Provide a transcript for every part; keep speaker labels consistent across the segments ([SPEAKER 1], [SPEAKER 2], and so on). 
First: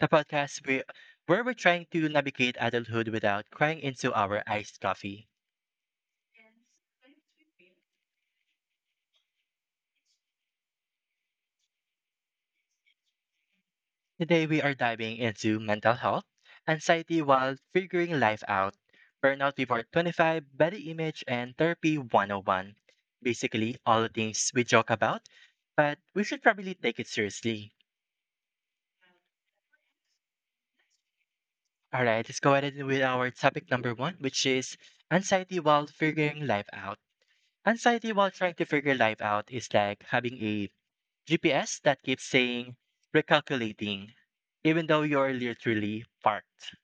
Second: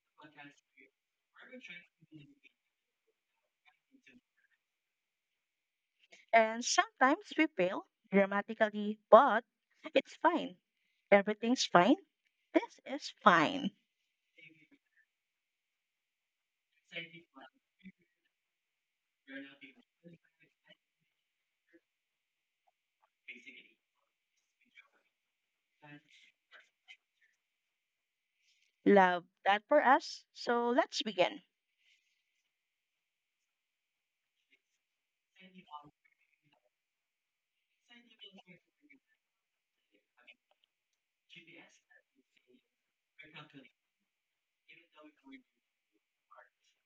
[SPEAKER 1] the podcast where we're trying to navigate adulthood without crying into our iced coffee.
[SPEAKER 2] And sometimes we fail dramatically, but it's fine. Everything's fine. This is fine.
[SPEAKER 1] Today, we are diving into mental health, anxiety while figuring life out, burnout before 25, body image, and therapy 101. Basically, all the things we joke about, but we should probably take it seriously.
[SPEAKER 2] Love that for us. So let's begin.
[SPEAKER 1] All right, let's go ahead with our topic number one, which is anxiety while figuring life out. Anxiety while trying to figure life out is like having a GPS that keeps saying recalculating, even though you're literally parked.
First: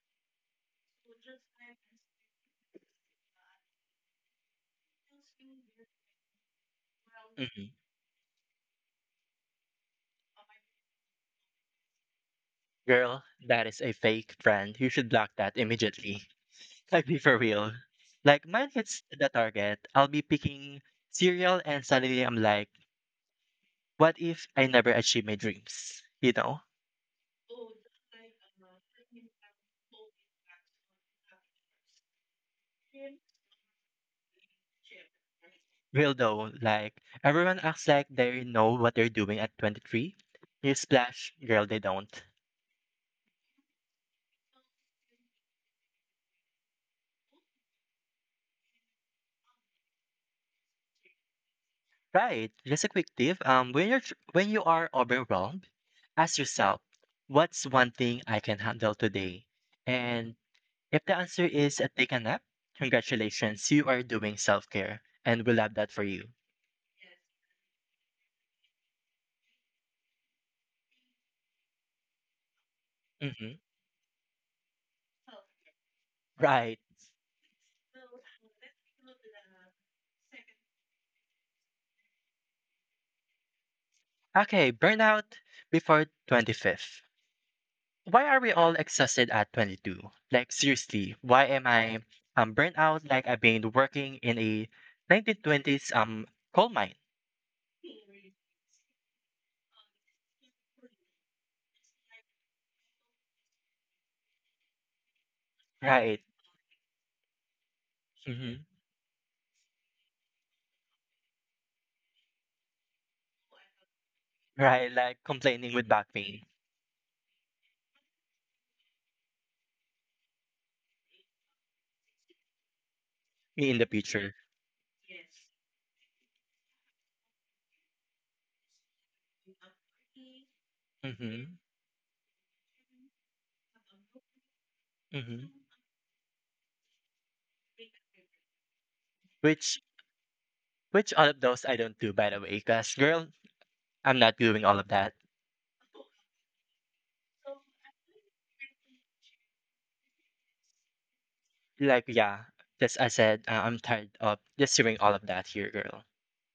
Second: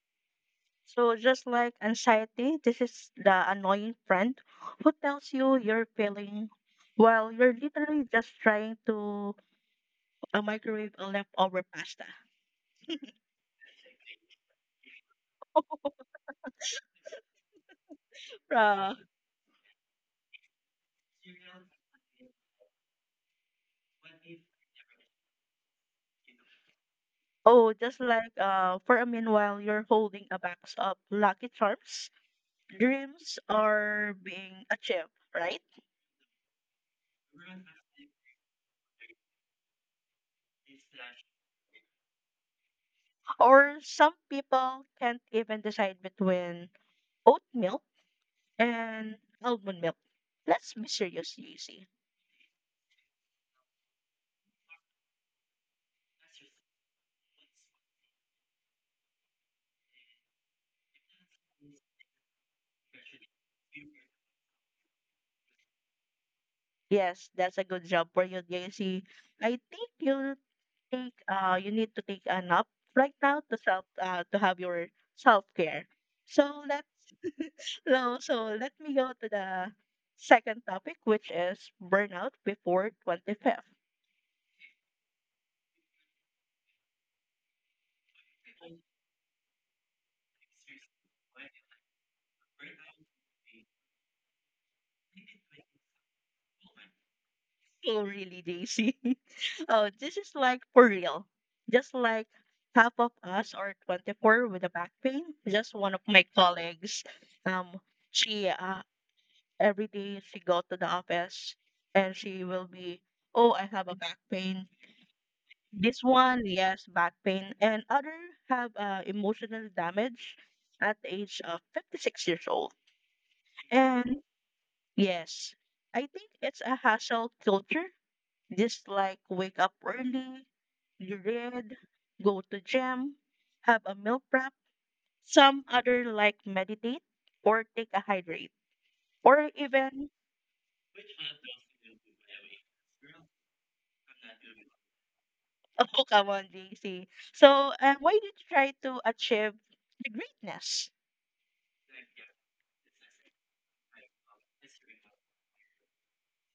[SPEAKER 2] So, just like anxiety, this is the annoying friend who tells you you're failing while you're
[SPEAKER 1] Mhm.
[SPEAKER 2] literally just trying to microwave a leftover pasta.
[SPEAKER 1] Girl, that is a fake friend. You should block that immediately. Like, be for real. Like, mine
[SPEAKER 2] Uh,
[SPEAKER 1] hits the target. I'll be picking cereal, and suddenly I'm like, what if I never achieve my dreams? You know?
[SPEAKER 2] oh, just like for a meanwhile, you're holding a box of Lucky Charms. Dreams are being achieved, right?
[SPEAKER 1] Real though, like, everyone acts like they know what they're doing at 23. You splash, girl, they don't.
[SPEAKER 2] Or some people can't even decide between oat milk and almond milk. Let's be serious, JC.
[SPEAKER 1] Right. Just a quick tip. When you're when you are overwhelmed, ask yourself, what's one thing I can handle today? And if the answer is a take a nap, congratulations, you are doing self care, and we love that for you.
[SPEAKER 2] Yes, that's a good job for you, JC. I think you take you need to take a nap right now
[SPEAKER 1] Hmm.
[SPEAKER 2] to self to have your self care. So
[SPEAKER 1] Right.
[SPEAKER 2] let's so let me go to the second topic, which is burnout before 25th.
[SPEAKER 1] Okay. Burnout before 25th. Why are we all exhausted at 22? Like seriously, why am I burnt out? Like I've been working in a 1920s coal mine.
[SPEAKER 2] Oh, really, JC? Oh, this is like for real. Just like half of us are 24 with a back pain. Just one of my
[SPEAKER 1] Right.
[SPEAKER 2] colleagues, um, she
[SPEAKER 1] Hmm.
[SPEAKER 2] every day she go to the office and she will be, oh, I have a back pain.
[SPEAKER 1] Right, like complaining with
[SPEAKER 2] This
[SPEAKER 1] back
[SPEAKER 2] one,
[SPEAKER 1] pain,
[SPEAKER 2] yes, back pain, and other have emotional damage at the age of 56 years old.
[SPEAKER 1] me in the
[SPEAKER 2] And
[SPEAKER 1] future.
[SPEAKER 2] yes, I think it's a hassle culture. Just like wake up early you
[SPEAKER 1] Mhm,
[SPEAKER 2] read, go to gym, have a meal prep.
[SPEAKER 1] mhm.
[SPEAKER 2] Some other like meditate or take a hydrate or
[SPEAKER 1] Which
[SPEAKER 2] even
[SPEAKER 1] which all of those I don't do by the way, cause girl, I'm not doing all of that.
[SPEAKER 2] oh, come on, JC. So why did you try to achieve the greatness?
[SPEAKER 1] Like yeah, just I said, I'm tired of just hearing all of that here, girl.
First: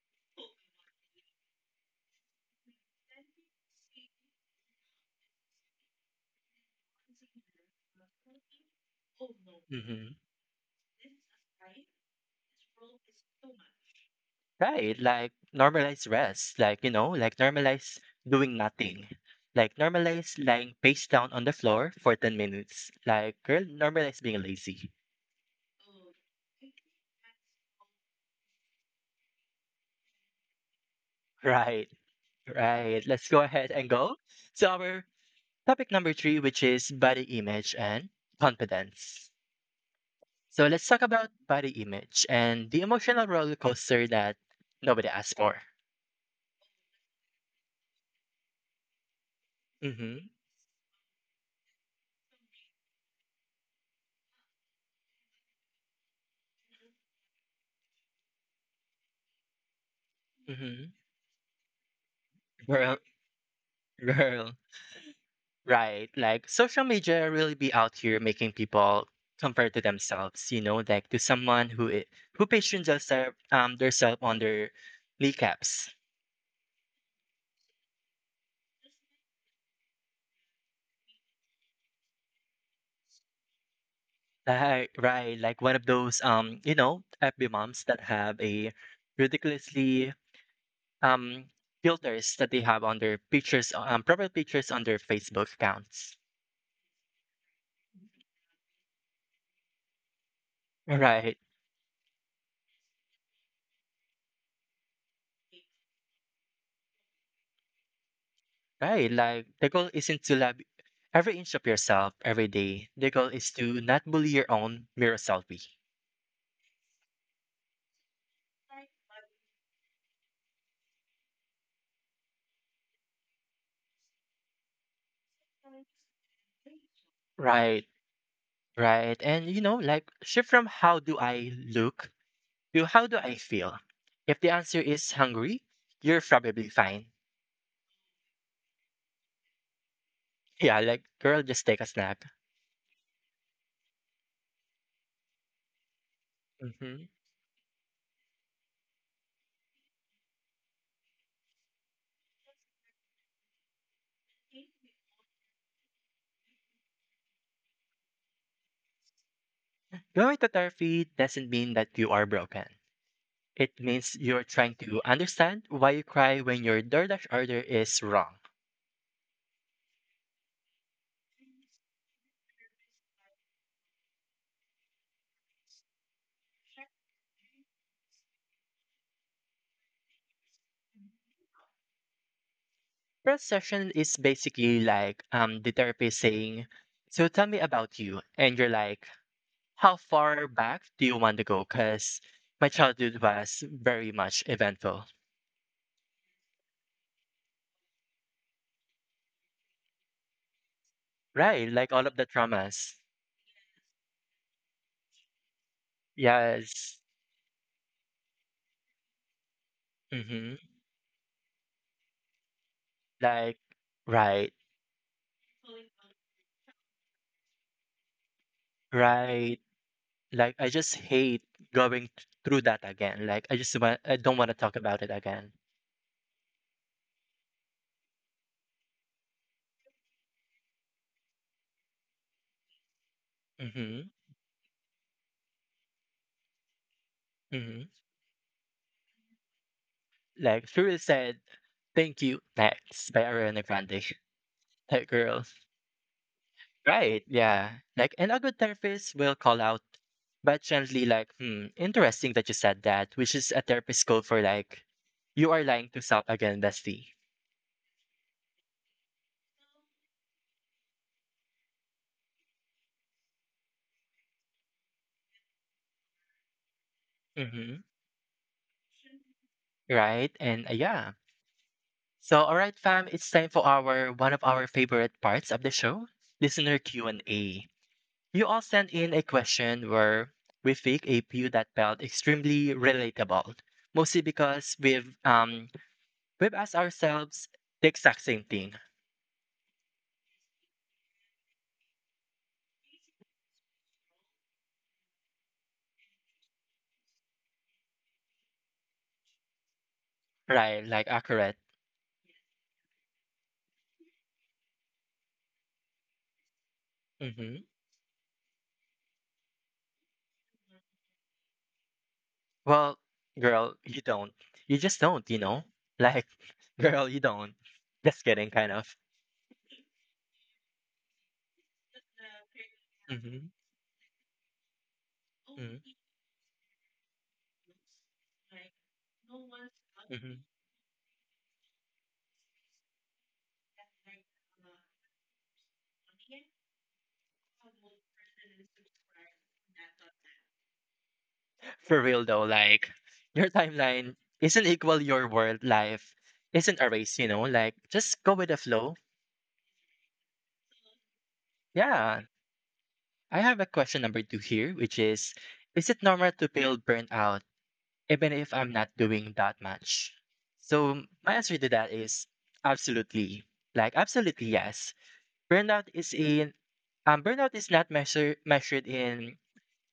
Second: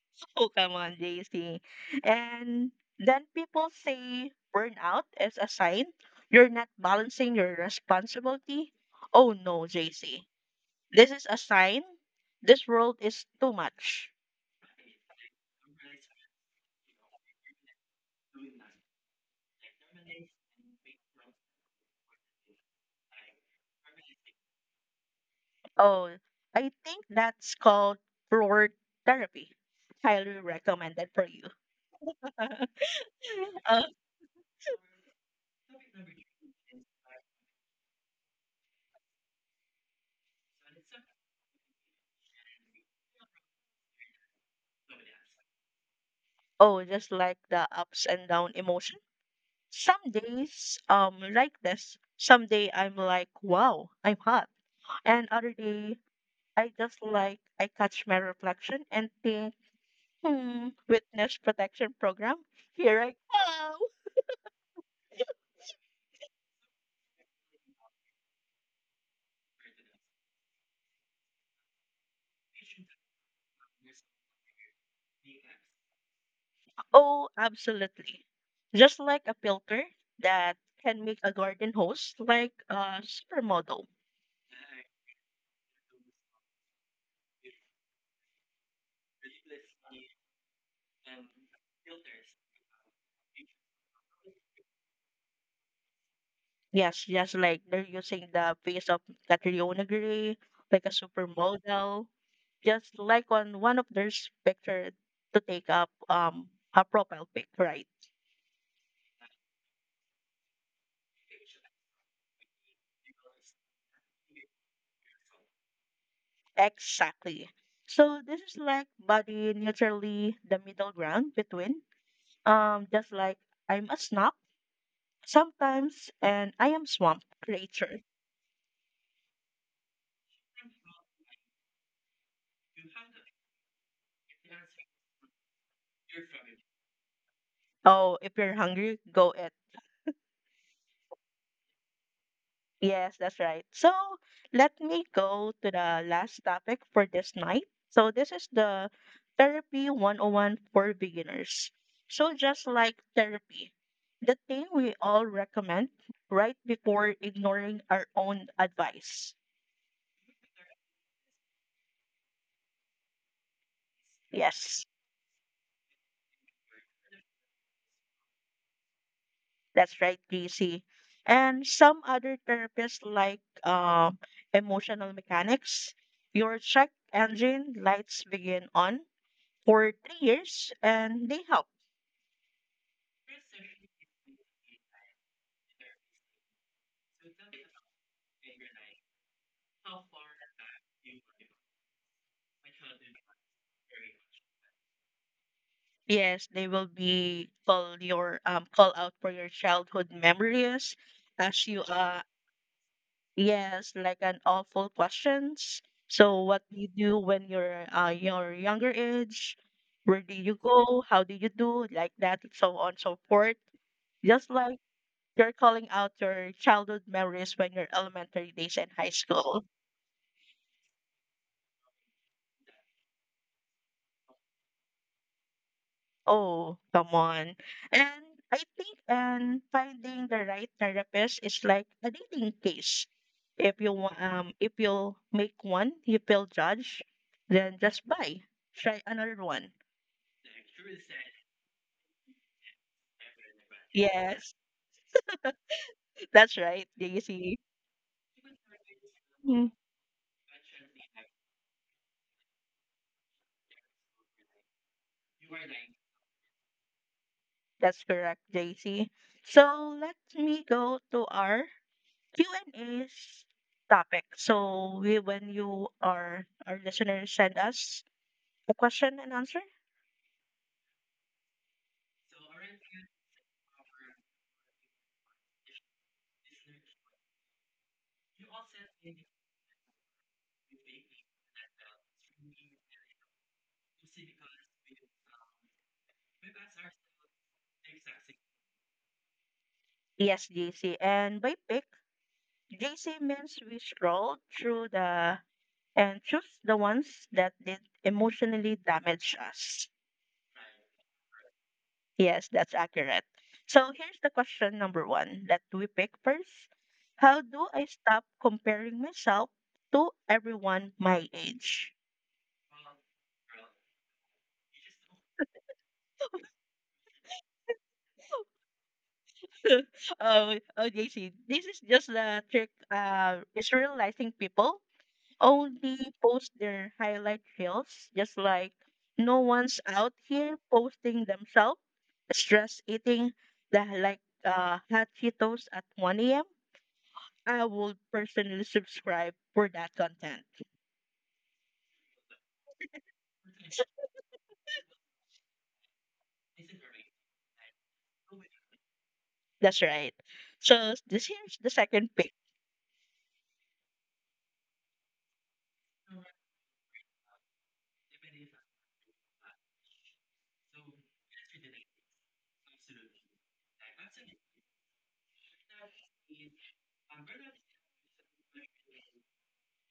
[SPEAKER 2] Oh, come on, JC. And then people say burnout is a sign you're not balancing your responsibility. Oh, no,
[SPEAKER 1] Mhm.
[SPEAKER 2] JC. This is a sign this world is too much.
[SPEAKER 1] Right, like normalize rest, like like normalize doing nothing. Like normalize lying face down on the floor for 10 minutes. Like girl, normalize being lazy.
[SPEAKER 2] Oh, I think that's called floor therapy. Highly recommended for you.
[SPEAKER 1] Right, right. Let's go ahead
[SPEAKER 2] Uh,
[SPEAKER 1] and go to our topic number three, which is body image and confidence. So let's talk about body image and the emotional roller coaster that nobody asked for.
[SPEAKER 2] oh, just like the ups and down emotion. Some
[SPEAKER 1] Mm-hmm.
[SPEAKER 2] days like this. Some day I'm like, wow, I'm hot. And other day I just like I catch my reflection and think, hmm,
[SPEAKER 1] Mm-hmm.
[SPEAKER 2] witness protection program.
[SPEAKER 1] Girl,
[SPEAKER 2] Here I come.
[SPEAKER 1] girl. Right. Like social media really be out here making people compare to themselves, you know, like to someone who who patrons their self on their kneecaps.
[SPEAKER 2] Oh, absolutely. Just like a filter that can make a garden hose like a supermodel.
[SPEAKER 1] Right, right. Like one of those FB moms that have a ridiculously um, filters that they have on their pictures, proper pictures on their Facebook accounts.
[SPEAKER 2] Yes, just like they're using the face of Catriona Gray, like a
[SPEAKER 1] Right,
[SPEAKER 2] supermodel, just like on one of their picture to take up a profile pic, right?
[SPEAKER 1] right. Like the goal isn't to love every inch of yourself every day. The goal is to not bully your own mirror selfie.
[SPEAKER 2] Exactly. So this is like body neutrally the middle ground between just like I'm a snob sometimes and I am swamp
[SPEAKER 1] Right,
[SPEAKER 2] creature.
[SPEAKER 1] right. And like shift from how do I look to how do I feel. If the answer is hungry, you're probably fine.
[SPEAKER 2] Oh, if you're hungry, go eat.
[SPEAKER 1] Yeah, like girl, just take a snack.
[SPEAKER 2] Yes, that's right. So let me go to the last topic
[SPEAKER 1] Hmm.
[SPEAKER 2] for this night. So this is the therapy 101 for beginners. So just like therapy, the thing we all recommend right before ignoring our own advice.
[SPEAKER 1] Going to therapy doesn't mean that you are broken. It means you're trying
[SPEAKER 2] Yes,
[SPEAKER 1] to understand why you cry when your DoorDash order is wrong.
[SPEAKER 2] that's right, GC. And some other therapists like emotional mechanics, your check engine lights begin on, for 3 years and they help.
[SPEAKER 1] First session is basically like the therapist saying, "So tell me about you," and you're like, "How far back do you want to go?" Because my childhood was very much eventful,
[SPEAKER 2] Yes, they will be call your call out for your childhood memories, ask
[SPEAKER 1] right?
[SPEAKER 2] you
[SPEAKER 1] Like all of the traumas.
[SPEAKER 2] yes, like an awful questions. So what do you
[SPEAKER 1] Yes.
[SPEAKER 2] do when you're your younger age? Where do you
[SPEAKER 1] Mm-hmm.
[SPEAKER 2] go? How do you do? Like that, and so on so
[SPEAKER 1] Like
[SPEAKER 2] forth. Just
[SPEAKER 1] right,
[SPEAKER 2] like you're calling out your childhood memories when you're elementary days and high
[SPEAKER 1] right.
[SPEAKER 2] school.
[SPEAKER 1] Like I just hate going through that again. Like I just want. I don't want to talk about it again.
[SPEAKER 2] Oh, come on. And I think and finding the right therapist is like a dating case. If
[SPEAKER 1] Mm-hmm.
[SPEAKER 2] if you make one, you feel judged, then
[SPEAKER 1] Mm-hmm.
[SPEAKER 2] just buy. Try another one.
[SPEAKER 1] Like Fury said, "Thank you, next" by Ariana Grande.
[SPEAKER 2] Yes,
[SPEAKER 1] Like girl,
[SPEAKER 2] that's right,
[SPEAKER 1] right?
[SPEAKER 2] JC.
[SPEAKER 1] Yeah. Like, and a good therapist will call
[SPEAKER 2] Mm.
[SPEAKER 1] out, but gently, like, "Hmm, interesting that you said that," which is a therapist code for like, you are lying to self again, bestie.
[SPEAKER 2] That's correct, JC. So let me go to our Q&A topic. So when you are our listeners send
[SPEAKER 1] Mm-hmm.
[SPEAKER 2] us a question and answer.
[SPEAKER 1] Right? And yeah. So, all right, fam, it's time for our one of our favorite parts of the show, listener Q&A. You all sent in a question where we pick a few that felt extremely relatable, mostly because we've asked ourselves the exact same thing,
[SPEAKER 2] Yes, JC. And by pick, JC means we scroll through the and choose the ones that did emotionally damage us.
[SPEAKER 1] right? Like accurate.
[SPEAKER 2] Yes, that's accurate. So here's the question number one that we pick first. How
[SPEAKER 1] Mm-hmm.
[SPEAKER 2] do I stop comparing myself to everyone my age?
[SPEAKER 1] Well, girl, you don't. You just don't. You know, like, girl, you don't. Just kidding, kind of.
[SPEAKER 2] Oh, oh, JC, this is just the trick. Uh,
[SPEAKER 1] Mm-hmm.
[SPEAKER 2] is realizing people
[SPEAKER 1] Mm-hmm.
[SPEAKER 2] only post their highlight reels, just like no one's out
[SPEAKER 1] Mm-hmm.
[SPEAKER 2] here posting themselves stress eating the like hot Cheetos at 1 a.m. I would personally subscribe for that content.
[SPEAKER 1] For real though, like your
[SPEAKER 2] So-
[SPEAKER 1] timeline isn't equal your world, life isn't a race, like just go with the flow.
[SPEAKER 2] That's right. So this here's the second
[SPEAKER 1] Yeah,
[SPEAKER 2] pick.
[SPEAKER 1] I have a question number two here, which is it normal to feel burnout even if I'm not doing that much? So my answer to that is absolutely, like absolutely yes. burnout is in Burnout is not measured in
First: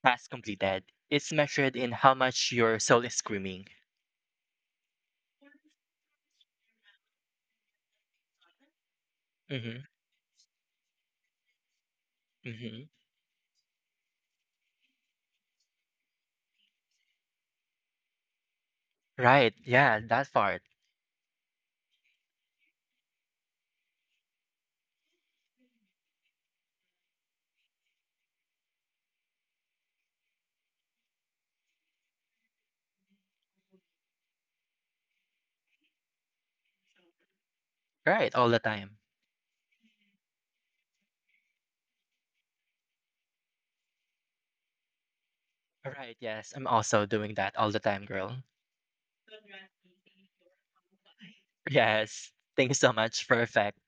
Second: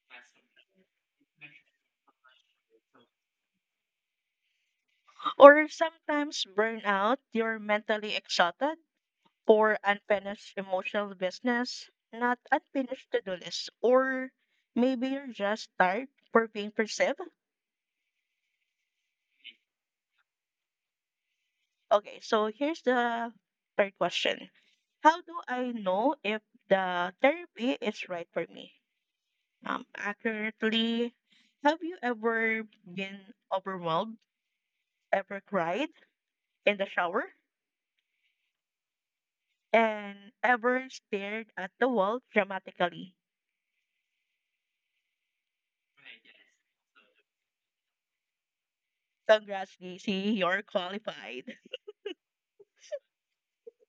[SPEAKER 1] tasks completed, it's measured in how much your soul is screaming.
[SPEAKER 2] Or sometimes burnout, you're mentally exhausted for
[SPEAKER 1] Mm-hmm,
[SPEAKER 2] unfinished emotional business, not
[SPEAKER 1] mm-hmm.
[SPEAKER 2] unfinished to-do lists, or maybe you're just tired for being perceived.
[SPEAKER 1] Right, yeah, that part.
[SPEAKER 2] Okay, so here's the third question. How do I know if the therapy is right for me? Accurately, have you ever been overwhelmed, ever cried in the shower,
[SPEAKER 1] Right, all the time.
[SPEAKER 2] and ever stared at the wall dramatically?
[SPEAKER 1] Right, yes. I'm also doing that all the time, girl.
[SPEAKER 2] Congrats, JC, you're qualified.
[SPEAKER 1] Yes. Thank you so much. Perfect.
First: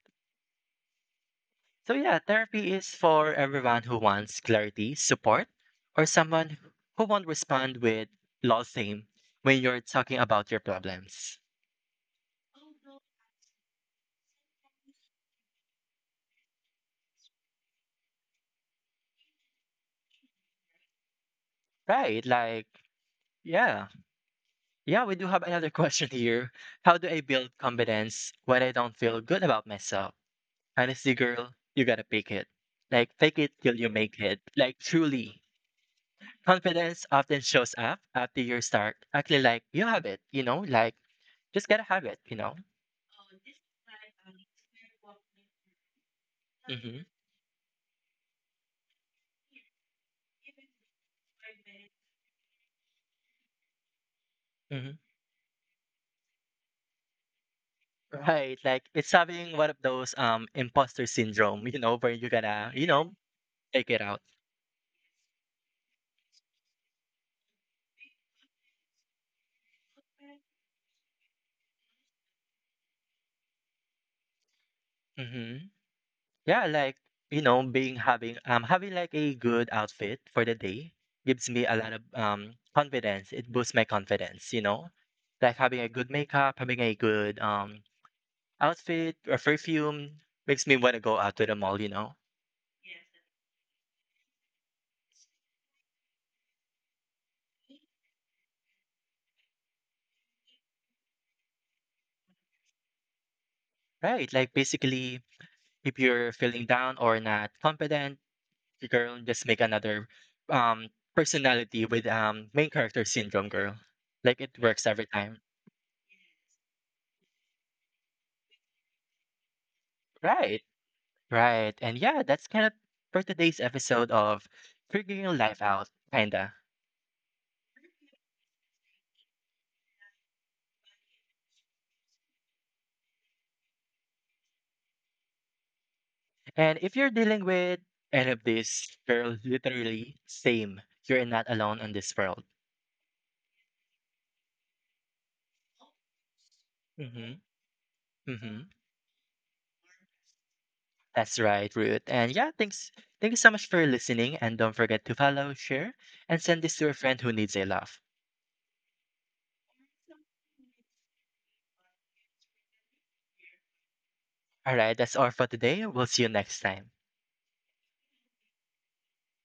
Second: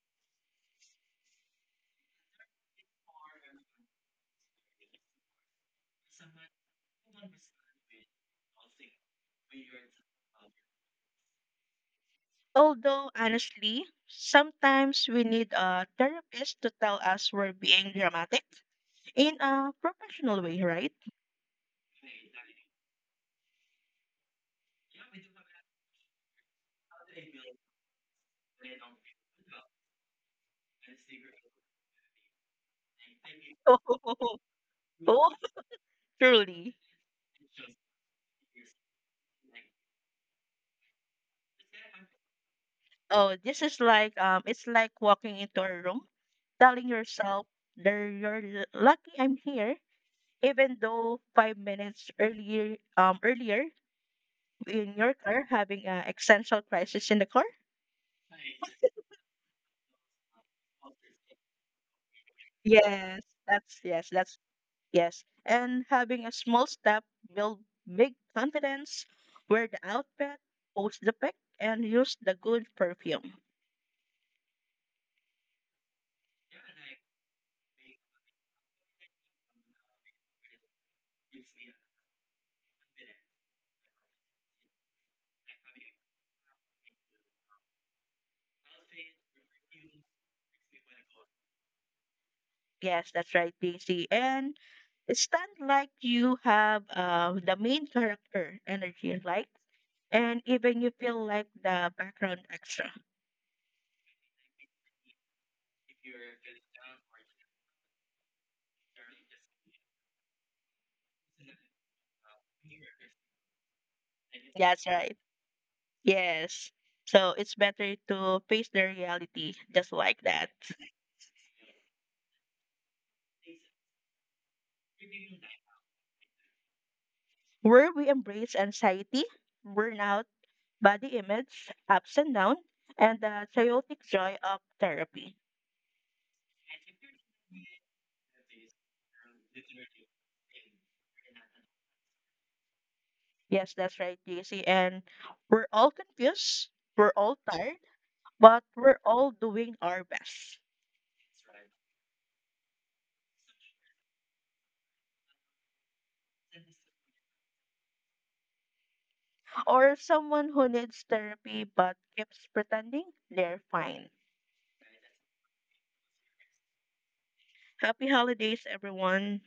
[SPEAKER 1] So yeah, therapy is for everyone who wants clarity, support, or someone who won't respond with lol theme when you're talking about your problems.
[SPEAKER 2] Although, honestly, sometimes we need a therapist to tell us we're being dramatic in a professional way, right?
[SPEAKER 1] Right, like yeah. Yeah, we do have another question here. How do I build confidence when I don't feel good about myself? Honestly, girl, you gotta pick it. Like fake it till you make it. Like
[SPEAKER 2] Oh,
[SPEAKER 1] truly.
[SPEAKER 2] truly.
[SPEAKER 1] Confidence often shows up after you start acting like you have it, like just gotta have it.
[SPEAKER 2] Oh, this is like, it's like walking into a room, telling
[SPEAKER 1] Hmm.
[SPEAKER 2] yourself that you're lucky I'm here, even though 5 minutes earlier, in
[SPEAKER 1] Hmm.
[SPEAKER 2] your car having an existential crisis in the car.
[SPEAKER 1] Right, like it's having one of those imposter syndrome, where you're gonna,
[SPEAKER 2] Yes, that's
[SPEAKER 1] take it
[SPEAKER 2] yes,
[SPEAKER 1] out.
[SPEAKER 2] that's Yes, and having a small step build big confidence. Wear the outfit, post the pic, and use the good perfume.
[SPEAKER 1] Hmm. Yeah, like being having having like a good outfit for the day gives me a lot of confidence. It boosts my confidence, like having a good makeup, having a good outfit or perfume makes me want to go out to the mall.
[SPEAKER 2] Yes, that's right, DC. And stand like you have the main character energy, like, and even you feel like the background extra.
[SPEAKER 1] Right. Like basically, if you're feeling down or not confident, you girl just make another um personality with main character syndrome girl. Like it
[SPEAKER 2] That's
[SPEAKER 1] works every
[SPEAKER 2] right.
[SPEAKER 1] time.
[SPEAKER 2] Yes. So it's better to face the reality just like that.
[SPEAKER 1] Right. Right. And yeah, that's kind of for today's episode of Figuring Your Life Out, kinda.
[SPEAKER 2] Where we embrace anxiety, burnout, body image, ups and down, and the chaotic joy of therapy.
[SPEAKER 1] And if you're dealing with any of this, girl, literally same. You're not alone in this world.
[SPEAKER 2] Yes, that's right, JC. And we're all confused, we're
[SPEAKER 1] Mm-hmm.
[SPEAKER 2] all tired, but
[SPEAKER 1] Mm-hmm.
[SPEAKER 2] we're all doing our best.
[SPEAKER 1] That's right, Ruth. And yeah, thanks. Thank you so much for listening. And don't forget to follow, share, and send this to a friend who needs a laugh.
[SPEAKER 2] Or someone who needs therapy but keeps pretending they're fine.
[SPEAKER 1] All right, that's all for today. We'll see you next time.
[SPEAKER 2] Happy holidays, everyone.